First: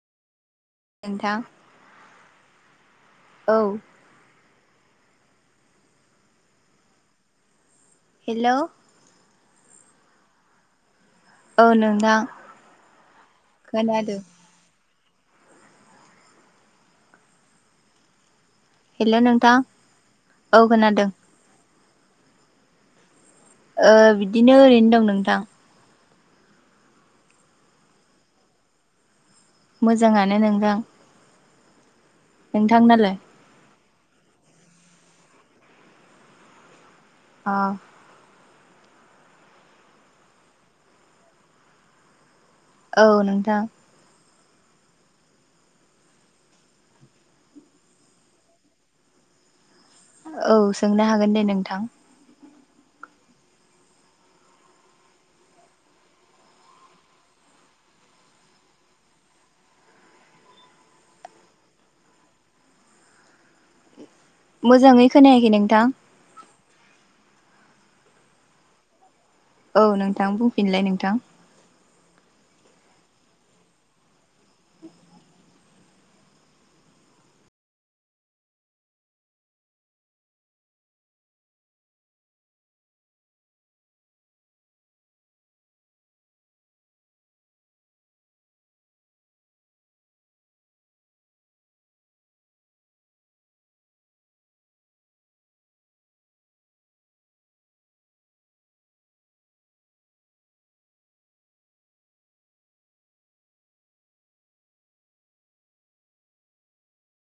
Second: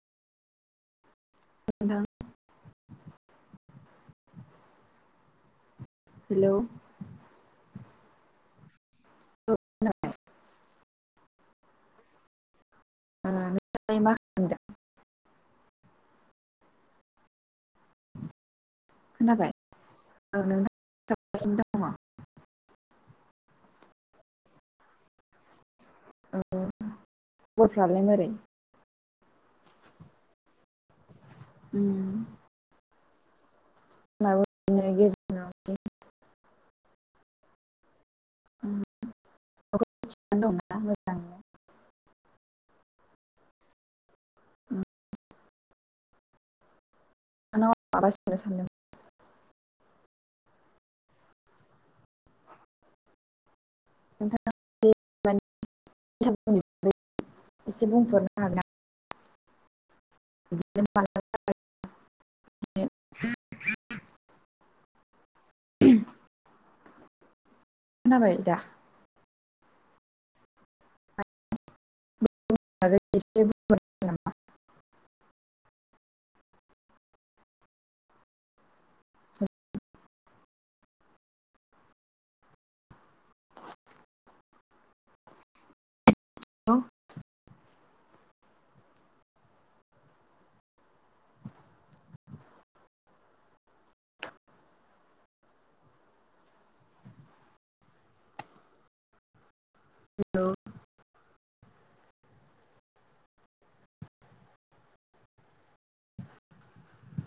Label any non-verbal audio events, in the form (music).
नोंथां नोंथां औ हेलौ हेलौ औ खोनाबाय औ नोथां ओ नों दायो मा खालामदों हेल' खोनाबाय नोंथां औ नों दायो मा खालामगासिनो दं ओ बिदिनो ओरैनो दं नोंथां ओ खबरफ्रालाय माबोरै मोजाङानो नोंथां उम नोंथांनालाय। माबा बिदिनो गेजेराव बिदि अ (unintelligible) औ नोंथां। नोंथांआव आ माबा सोंनो सानदों। औ सोंनो हागोन दे नोंथां। नोंथाङा (unintelligible) एसे बुंफोर बिदिनो (unintelligible) मोजाङै खोनायाखै नोंथां। खोनाबाय दा। औ नोंथां बुंफिनलाय नोंथां। (unintelligible) नामा हेलौ